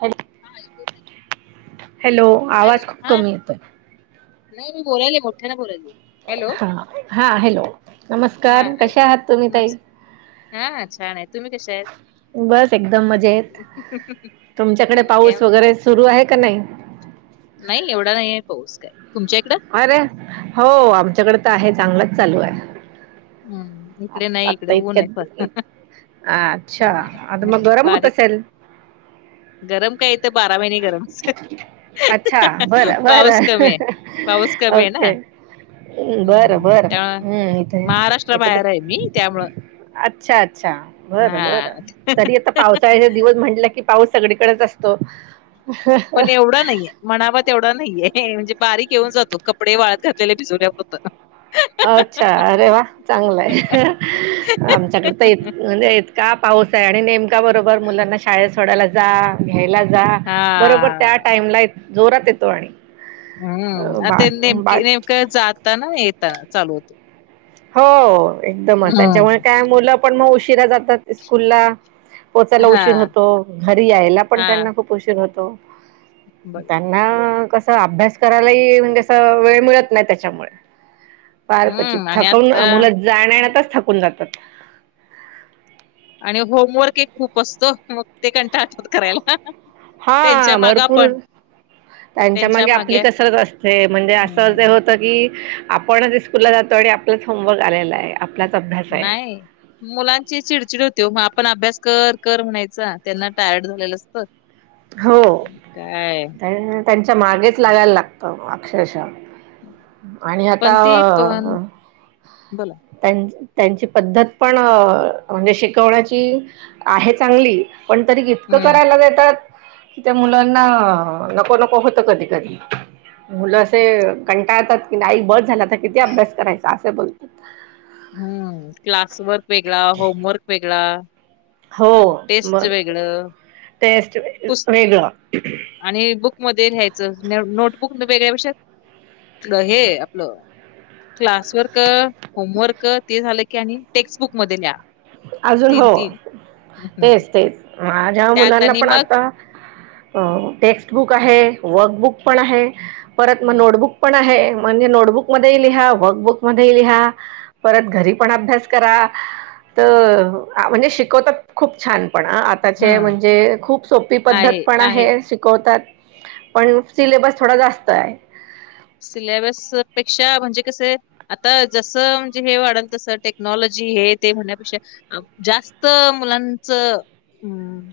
Hello हा ऐकू येतात हॅलो, आवाज खूप कमी येतोय नाही मी बोलायलीये मोठ्यानं बोलायलीये. हा, हा. हॅलो. हा नमस्कार ऐ- कशे आहात तुम्ही ताई? नमस् हा छान आहेत. तुम्ही कशा बस एकदम मजेत, तुमच्याकडे आणि काय पाऊस वगैरे सुरू आहे का नाही.? नाही एवढा नाही आहे पाऊस काय, तुमच्या इकडं? अरे हो, आमच्याकडे तर आहे चांगलंच चालू आहे. हम्म आ इकडे नाही इकडे आता ऊन इतक्या आहे फ अच्छा, ऊन आता आहे मग गरम होत बारीक असेल? गरम काय, इथं बारा महिने गरमच. अच्छा, बर, बर, कमी आहे पाऊस कमी आहे ना ओके. हुं.. बरं, बरं त्यामुळे हूं... महाराष्ट्रा बाहेर आहे मी त्यामुळं. अच्छा, अच्छा, बरं, हा बर तरी आता पावसाळ्याचे दिवस म्हटलं की, पाऊस सगळीकडच असतो. पण एवढं नाहीये. म्हणावा तेवढा नाहीये म्हणजे बारीक येऊन जातो, कपडे वाळत घातलेले भिजवण्यापुरतं. अच्छा! अरे वा चांगलंय आमच्याकडं तर इत म्हणजे इतका पाऊस आहे आणि नेमका बरोबर मुलांना शाळेत सोडायला जा घ्यायला जा बरोबर त्या हां. टाइमला जोरात येतो आणि हं... अ, बा आता बा नेमकी नेमकं जाताना- येताना चालू होतो. हो एकदमच त्यांच्यामुळे हम्म. काय मुलं पण मग उशिरा जातात. स्कूलला पोहोचायला उशीर हां, होतो, घरी यायला पण हां. त्यांना खूप उशीर होतो बघा. त्यां ना कसं अभ्यास करायलाही म्हणजे असं वेळ मिळत नाही त्याच्यामुळे. पार्कची हम्म आणि थकवून आता मुलं जाण्या-येण्यातच थकून जातात. आणि होमवर्क एक खूप असतो, मग ते कंटाळतात. करायला. हा त्यांच्या मागं भरपूर आपण त्यांच्या मागे आपली कसरत असते, म्हणजे असं ते हम्म. होतं की, आपणच स्कूलला जातो आणि आपलंच होमवर्क आलेला आहे. आपलाच अभ्यास आहे नाही. मुलांची चिडचिड होती वो मग आपण अभ्यास कर -कर म्हणायचा त्यांना टायर्ड झालेलं असतं. [unintelligible] हो, काय त्यांच्या मागेच लागायला लागतं अक्षरशः. आणि आता पण ते पण अ बोला. त्यांन त्यांची पद्धत पण म्हणजे शिकवण्याची आहे चांगली, पण तरी इतकं हम्म. करायला देतात. की त्या मुलांना नको -नको होतं कधी -कधी. मुलं असे कंटाळतात कि, आई बस झालं तर किती अभ्यास करायचा असे बोलतात. हूं... क्लासवर्क वेगळा, होमवर्क वेगळा. हो मग तिकडं टेस्ट वेगळं. आणि बुकमध्ये लिहायचं नोटबुक वेगळ्यापेक्षा हे आपलं. क्लासवर्क, होमवर्क, ते झालं की आणि टेक्सटबुक मध्ये लिहा. अजून तीन हो, तीन हम्म. तेच-तेच माझ्या त्यात मुलांना आणि पण, मग आता अ टेक्स्टबुक आहे, वर्कबुक पण आहे, परत मग हम्म नोटबुक पण आहे, म्हणजे नोटबुक मध्येही लिहा, वक्बुक मध्येही लिहा. परत घरी पण, अभ्यास करा. त अ म्हणजे शिकवतात, खूप छान, पण आ त्याचे, हम्म. म्हणजे खूप सोपी पद्धत पण आहे, शिकवतात पण सिलेबस थोडा जास्त य. सिलॅबस पेक्षा, म्हणजे कसय आता जसं, म्हणजे हे वाढल, तसं टेक्नॉलॉजी, हे ते म्हणण्यापेक्षा अप जास्त मुलांचं, हम्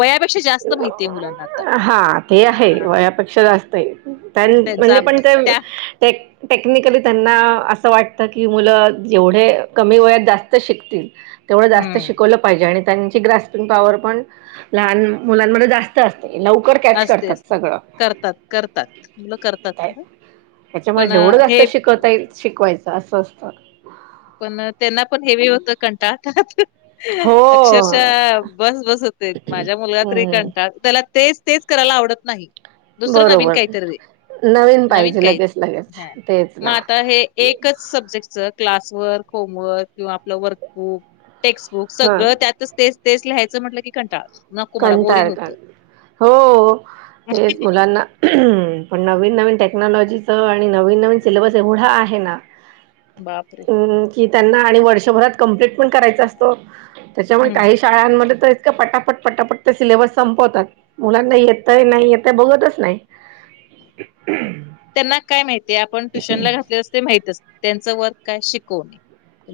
वयापेक्षा जास्त माहितीये, मुलांना आता. पेक्षा जास्तय, तेन त्यांचा म्हणजे पण ते, अभ्यास त्या ते टेक्निकली, त्यांना असं वाटतं की, मुलं जेवढे कमी वयात, जास्त शिकतील तेवढं जास्त, हम्म शिकवलं पाहिजे आणि त्यांची ग्रास्पिंग पॉवर, पण लहान मुलांमध्ये, जास् त असते, लवकर कॅच असते करतात, असते सगळं. करतात करतात मुलं करतात खरं त्याच्यामुळे, पण अ, जेवढं जास्त हे शिकवता येईल, शिकवायचं, असं असतं. पण, त्यांना पण हेवी होत, कंटाळतात. हो अक्षरशः बस-बस होते, माझ्या मुलगा, तरी हम्म कंटाळ, त्याला तेच -तेच करायला आवडत नाही, दुसरं नवीन बरोबर काहीतरी दे. नवीन पाहिजे काही, लगेच लगेच हं तेच म ना आता, हे एकच सब्जेक्टच क्लास वर्क, होमवर्क किंवा आपलं वर्कबुक, टेक्स्टबुक हा सगळं त्यातच तेच-तेच, लिहायचं म्हटलं की, कंटाळ नको मला बोरिंग कंटाळतात, होतं. हो, तेच मुलांना पण नवीन-नवीन टेक्नॉलॉजीचं आणि नवीन-नवीन सिलेबस एवढा, आहे ना बापरे! हम्म, कि त्यांना आणि वर्षभरात, कम्प्लीट पण करायचा असतो. त्याच्यामुळे, हम्म. काही शाळांमध्ये, तर इतका पटापट पटापट ते सिलेबस संपवतात, मुलांना येतय, नाही येतय, बघतच नाही. त्यांना काय माहितीय, आपण ट्युशन ला घातलेस, ते माहितच, त्यांच वर्क काय शिकवणे.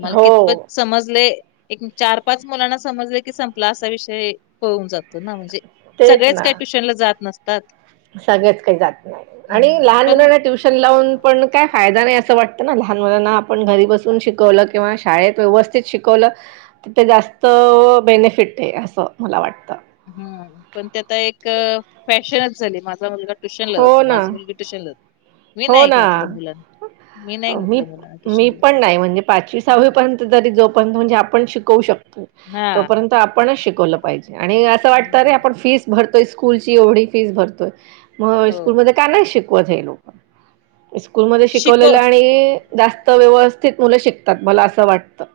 मला हो कितपत समजले, एक-चार-पाच मुलांना समजले की, संपला, असा विषय, होऊन जातो ना, म्हणजे तेच सगळेच काय ना ट्युशनला, जात नसतात. सगळेच, काही जात नाही, आणि लहान पण मुलांना ट्युशन लावून पण काय फायदा नाही, असं वाटतं ना, लहान मुलांना, आपण घरी बसून शिकवलं, किंवा शाळेत व्यवस्थित शिकवलं तिथं जास्त, बेनिफिट ये, असं मला वाटतं. हम्म, पण ते आता, एक फॅशनच झाली, माझा मुलगा ट्युशन ला हो जातो, ना माझी मुलगी ट्युशन ला, मी हो नाही ना घातलं, मुलां मी, मी पण नाही, म्हणजे पाचवी-सहावी पर्यंत, तरी जोपर्यंत, म्हणजे आपण शिकवू शकतो हा. तोपर्यंत आपणच शिकवलं पाहिजे, आणि असं वाटत अरे हम्म. आपण फीस भरतोय, स्कूलची एवढी फीस भरतोय मग हो स्कूलमध्ये का नाही शिकवत, हे लोक, स्कूलमध्ये शिकव शिकवलेलं आणि जास्त व्यवस्थित, मुलं शिकतात, मला असं वाटतं.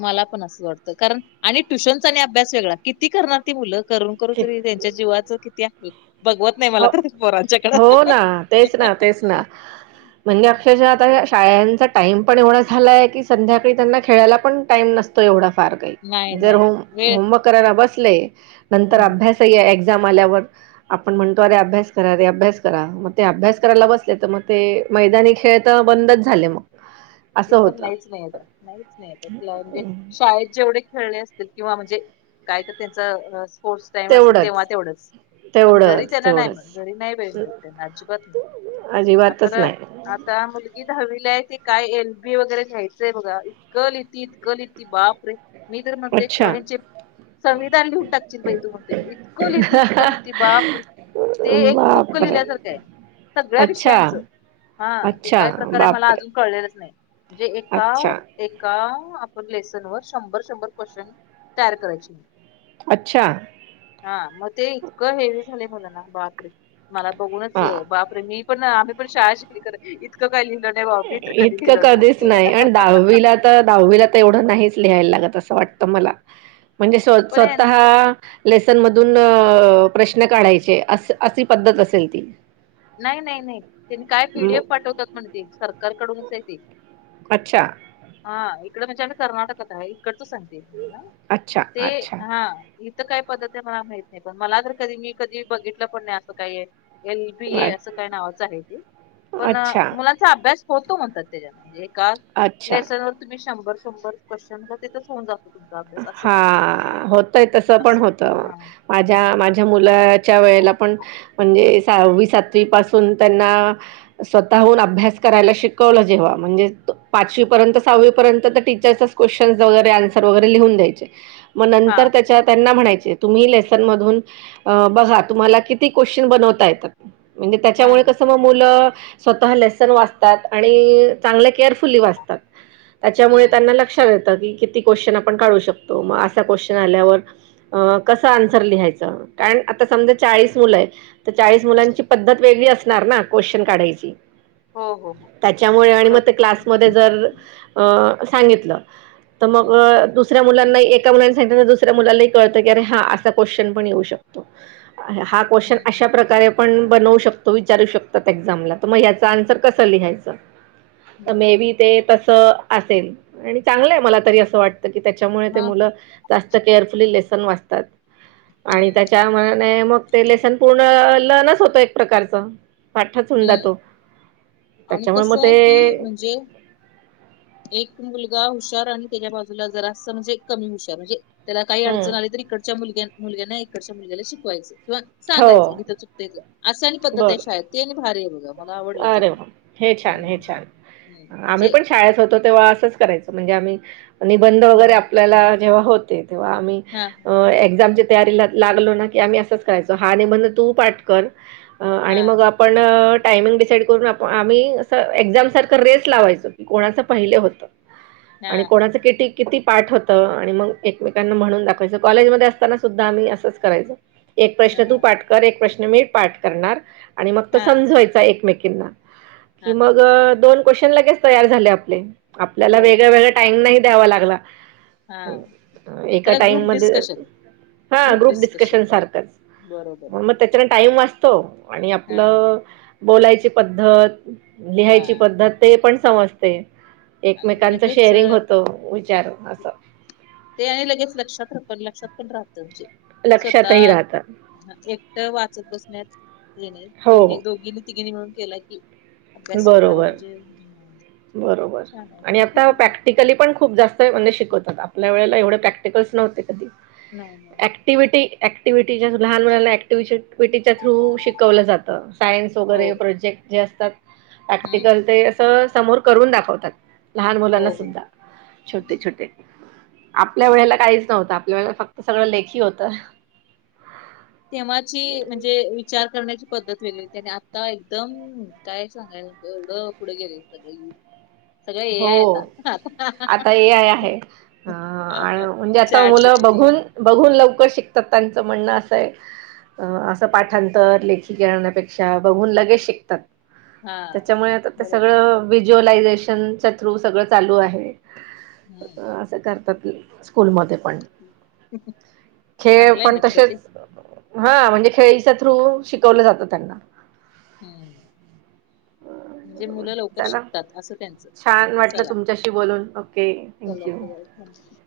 मला पण असंच वाटतं, कारण आणि ट्युशनचा आणि अभ्यास वेगळा, किती करणार ती मुलं, करून-करून तरी त्यां चे जीवाचं, किती हाल, बगवत हो, हो ना, तेच ना, तेच ना. म्हणजे अक्षरशः आता शाळांचा टाइम पण एवढा झालाय, की संध्याकाळी त्यांना खेळायला पण टाइम नसत. तो एवढा फार घाई नाही जर नाही नाही वेळ होमवर्क करायला बसले, नंतर हम्म अभ्यास. सही आहे एक्झाम आल्यावर. आपण म्हणतो, अरे अभ्यास करा, रे अभ्यास करा. मग ते अभ्यास करायला बसले तर मग ते मैदानी खेळ त बंदच झाले मग. त असं तर होतं नाहीच नाही येत नाहीच नाहीेत तिला म्हणजे शाळेत जेवढे खेळले असतील किंवा म्हणजे? काय तर त्यांचा असं स्पोर्टस टाइम असेल तेव्हा तेवढंच तेवढंच. पण घरी तेवढंच त्यांना नाही मिळत, तेवढंच घरी नाही वेळ मिळत त्यांना अजिबात नाही. अजिबातच आता नाही. आता मुलगी धहावीला आहे ते काय येईल फी वगैरे घ्यायचंय बघा, इतकं लिहीती, इतकं लिहीती. बाप रे! मी तर म्हणते अच्छा पोरींचे संविधान लिहून टाकशील बाई तू, म्हणतोय मी इतकं लिहिती, इतकं लिहिती बापरे! ते एक बुक बापरे! लिहिल्यासारख आहे सगळ्या अच्छा, विषयांचं. हा, ते अच्छा, काय प्रकार आहे मला बापरे! अजून कळलेलंच नाही. म्हणजे एका? अच्छा, एका आपण लेसन वर शंभर, शंभर क्वेशचन तयार करायची. अच्छा. हा मग ते इतकं हेवी झाले मुलांना, बापरे! मला बघूनच हां. बापरे, मी पण आम्ही पण शाळा शिकली खरं, इतकं काही लिहिल नाही बाबा मी तर कधी इतकं लिहिलो नाही. कधीच म्हणजे नाही आणि दहावीला तर तर दहावीला तर एवढं नाहीच लिहायला लागत असं वाटतं मला, म्हणजे स्व पण स्वतः लेसन मधून अ प्रश्न काढायचे अस अशी पद्धत असेल ती. नाही, नाही, नाही त्यांनी काय पीडीएफ म- पाठवतात. म्हण ते सरकारकडूनच आहे ते. अच्छा, हा इकड म्हणजे आम्ही कर्नाटकात आहे. इकडच सांगते. अच्छा, ते अच्छा. हा इथं काय पद्धत आहे मला माहित नाही पण मला तर कधी मी कधी बघितलं पण नाही असं काही आहेल. अ पीए अस काही नावाच आहे ते, पण अच्छा, मुलांचा अभ्यास होतो म्हणतात त्याच्यात एका अच्छा. लेसन वर तुम्ही शंभर शंभर क्वेश्चन मग तिथेच होऊन जात. हा, होतय तस पण असं होत. हा माझ्या, माझ्या मुलाच्या वेळेला पण म्हणजे सहावी, सातवी पासून त्यांना स्वतःहून अभ्यास करायला शिकवलं जेव्हा, म्हणजे पाचवी पर्यंत सहावीपर्यंत तर टीचर्स क्वेशन वगैरे आन्सर वगैरे लिहून द्यायचे मग हा नंतर त्याच्या त्यांना म्हणायचेत तुम्ही लेसन मधून बघा, तुम्हाला किती क्वेश्चन बनवता येतात. म्हणजे त्याच्यामुळे हम्म कसं मग? स्वतः लेसन वाचतात आणि चांगल केअरफुली वाचतात. त्याच्यामुळे त्यांना हम्म लक्षात येतं की किती क्वेश्चन आपण काढू शकतो, मग असा क्वेश्चन आल्यावर अ कसं आन्सर लिहायचं? कारण आता समजा चाळीस मुलं आहेत. तर चाळीस मुलांची पद्धत वेगळी असणार ना, क्वेश्चन काढायची हो हो हो त्याच्यामुळे आणि मग बरोबर ते क्लासमध्ये जर अ सांगितलं तर मग हम्म अ दुसऱ्या मुलांना एका मुलांन सांगितलं तर दुसऱ्या मुलाला ही कळतं की असा क्वेश्चनपण येऊ शकतो. हा क्वेश्चन हम्म हम्म अशा प्रकारे पण बनवू शकतो, विचारू शकतात एक्झामला तर मग याच आन्सर कस लिहायच? तर मे बरोबर बी ते तस असेल आणि चांगलंय मला तरी असं वाटत. क त्याच्यामुळे ते हा हा मुलं जास्त केअरफुली लेसन वाचतात. आणि हम्म त्याच्या मने मग ते लेसन पूर्ण लन होतं एक प्रकारचं. पाठचं होऊन हम्म जातो. आणि त्याच्यामुळे मग कसं ते आहे की म्हणजे एक मुलगा हुशार आणि त्याच्या बाजूला जरासं म्हणजे कमी हुशार म्हणजे त्याला काही हम्म अडचण आली तर इकडंच्या मुलग्याने मुलग्याने इकडच्या मुलग्याला शिकवायचं किंवा हो सांगायचं इथं चुकतेय तुम असाइन पद्धत आहे बरं शाळेत. ते एक भारी आहे बघा. मला आवडलं ते अरे पण वा हे छान हे हम्म छान, हम्म आम्ही म्हणजे पण शाळेत होतो तेव्हा असंच कराय म्हणजे आम्ही निबंध वगैरे हम्म आपल्याला जेव्हा होते तेव्हा आम्ही हा एक्सामची तयारीला लागलो ना, की आम्ही असंच करायचो. हा निबंध तू पाठ कर. आणि हा मग आपण टायमिंग डिसाइड करून आपण आम्ही अस एक्झाम सारखं रेस लावायचो. कोणाचं पहिले होतं. हा आणि कोणाच किटी किती पाठ होतं. आणि मग एकमेकांना म्हणून दाखवायचं. कॉलेजमध्ये असताना सुद्धा आम्ही असंच करायचं. एक हा प्रश्न तू पाठ कर. एक प्रश्न मी पाठ करणार. आणि मग तो हा समजवायच. चा एकमेकींना की हा हा मग दोन क्वेशन लगेच तयार झाले आपले. आपल्याला हो वेगळा हो हो वेगळा टाईम नाही द्यावा लागला. हा एका त्याला टाइम ग्रुप मध्ये डिस्कशन हा ग्रुप डिस्कशन सारखंच. बरोबर मग बरोबर त्याच्यानंतर टाईम वाचतो. आणि हा आपलं बोलायची पद्धत हा लिहायची पद्धत ते पण समजते. आणि एकमेकांचं लगेच अ, शेअरिंग होत. विचार असं ते आणि लगेच लक्षात्र पण लक्षात पण राहतं. म्हणजे लक्षातही राहत स्वतः एकटं वाचत बसण्यात येणे हो दोन्ही दोघीनी तिघीने मिळून केला की, अभ्यास वेगळा बरोबर म्हणजे बरोबर छान आणि आहे आता प्रॅक्टिकली पण खूप जास्त तोय म्हणे शिकवतात. आपल्या वेळेला एवढे प्रॅक्टिकल्स नव्हते कधी नाही नाही. ॲक्टिव्हिटी ॲक्टिव्हिटी जास्त लहान मुलांना ॲक्टिवेशन व्हिटी थ्रू शिकवलं जातं. सायन्स हो वगैरे प्रोजेक्ट जे असतात. हम्म प्रॅक्टिकल ते असं समोर करून दाखवतात. लहान मुलांना हो हो सुद्धा छोटे छोटे आपल्या वेळेला काहीच नव्हतं. आपल्या वेळेला फक्त सगळं लेखी होतं. तेव्हाची म्हणजे विचार करण्याची पद्धत वेगली होती. आता एकदम काय सांगायला एवढं पुढे गेले. सगळे येऊन हो. आता ए आय आता आहे. अ म्हणजे आता चॅट मुलं जीपीटी बघून बघून लवकर शिकतात. त्यांचं म्हणणं असंय. अ असं पाठांतर लेखीकरण्यापेक्षा बघून लगेच शिकतात. हा त्याच्यामुळे आता ते बरोबर सगळं विज्युलायजेशन शिक्षणच्या थ्रू सगळं चालू आहे. हम्म असं करतात स्कूलमध्ये पण. खेळ चांगलंय पण ना, खरं तसेच ते. हा म्हणजे खेळीच्या थ्रू शिकवलं जातं त्यांना. हम्, म्हणजे मुलं लवकर चला शिकतात. असं त्यांचं छान वाटलं चला तुमच्याशी बोलून ओके थँक चला यू. [unintelligible]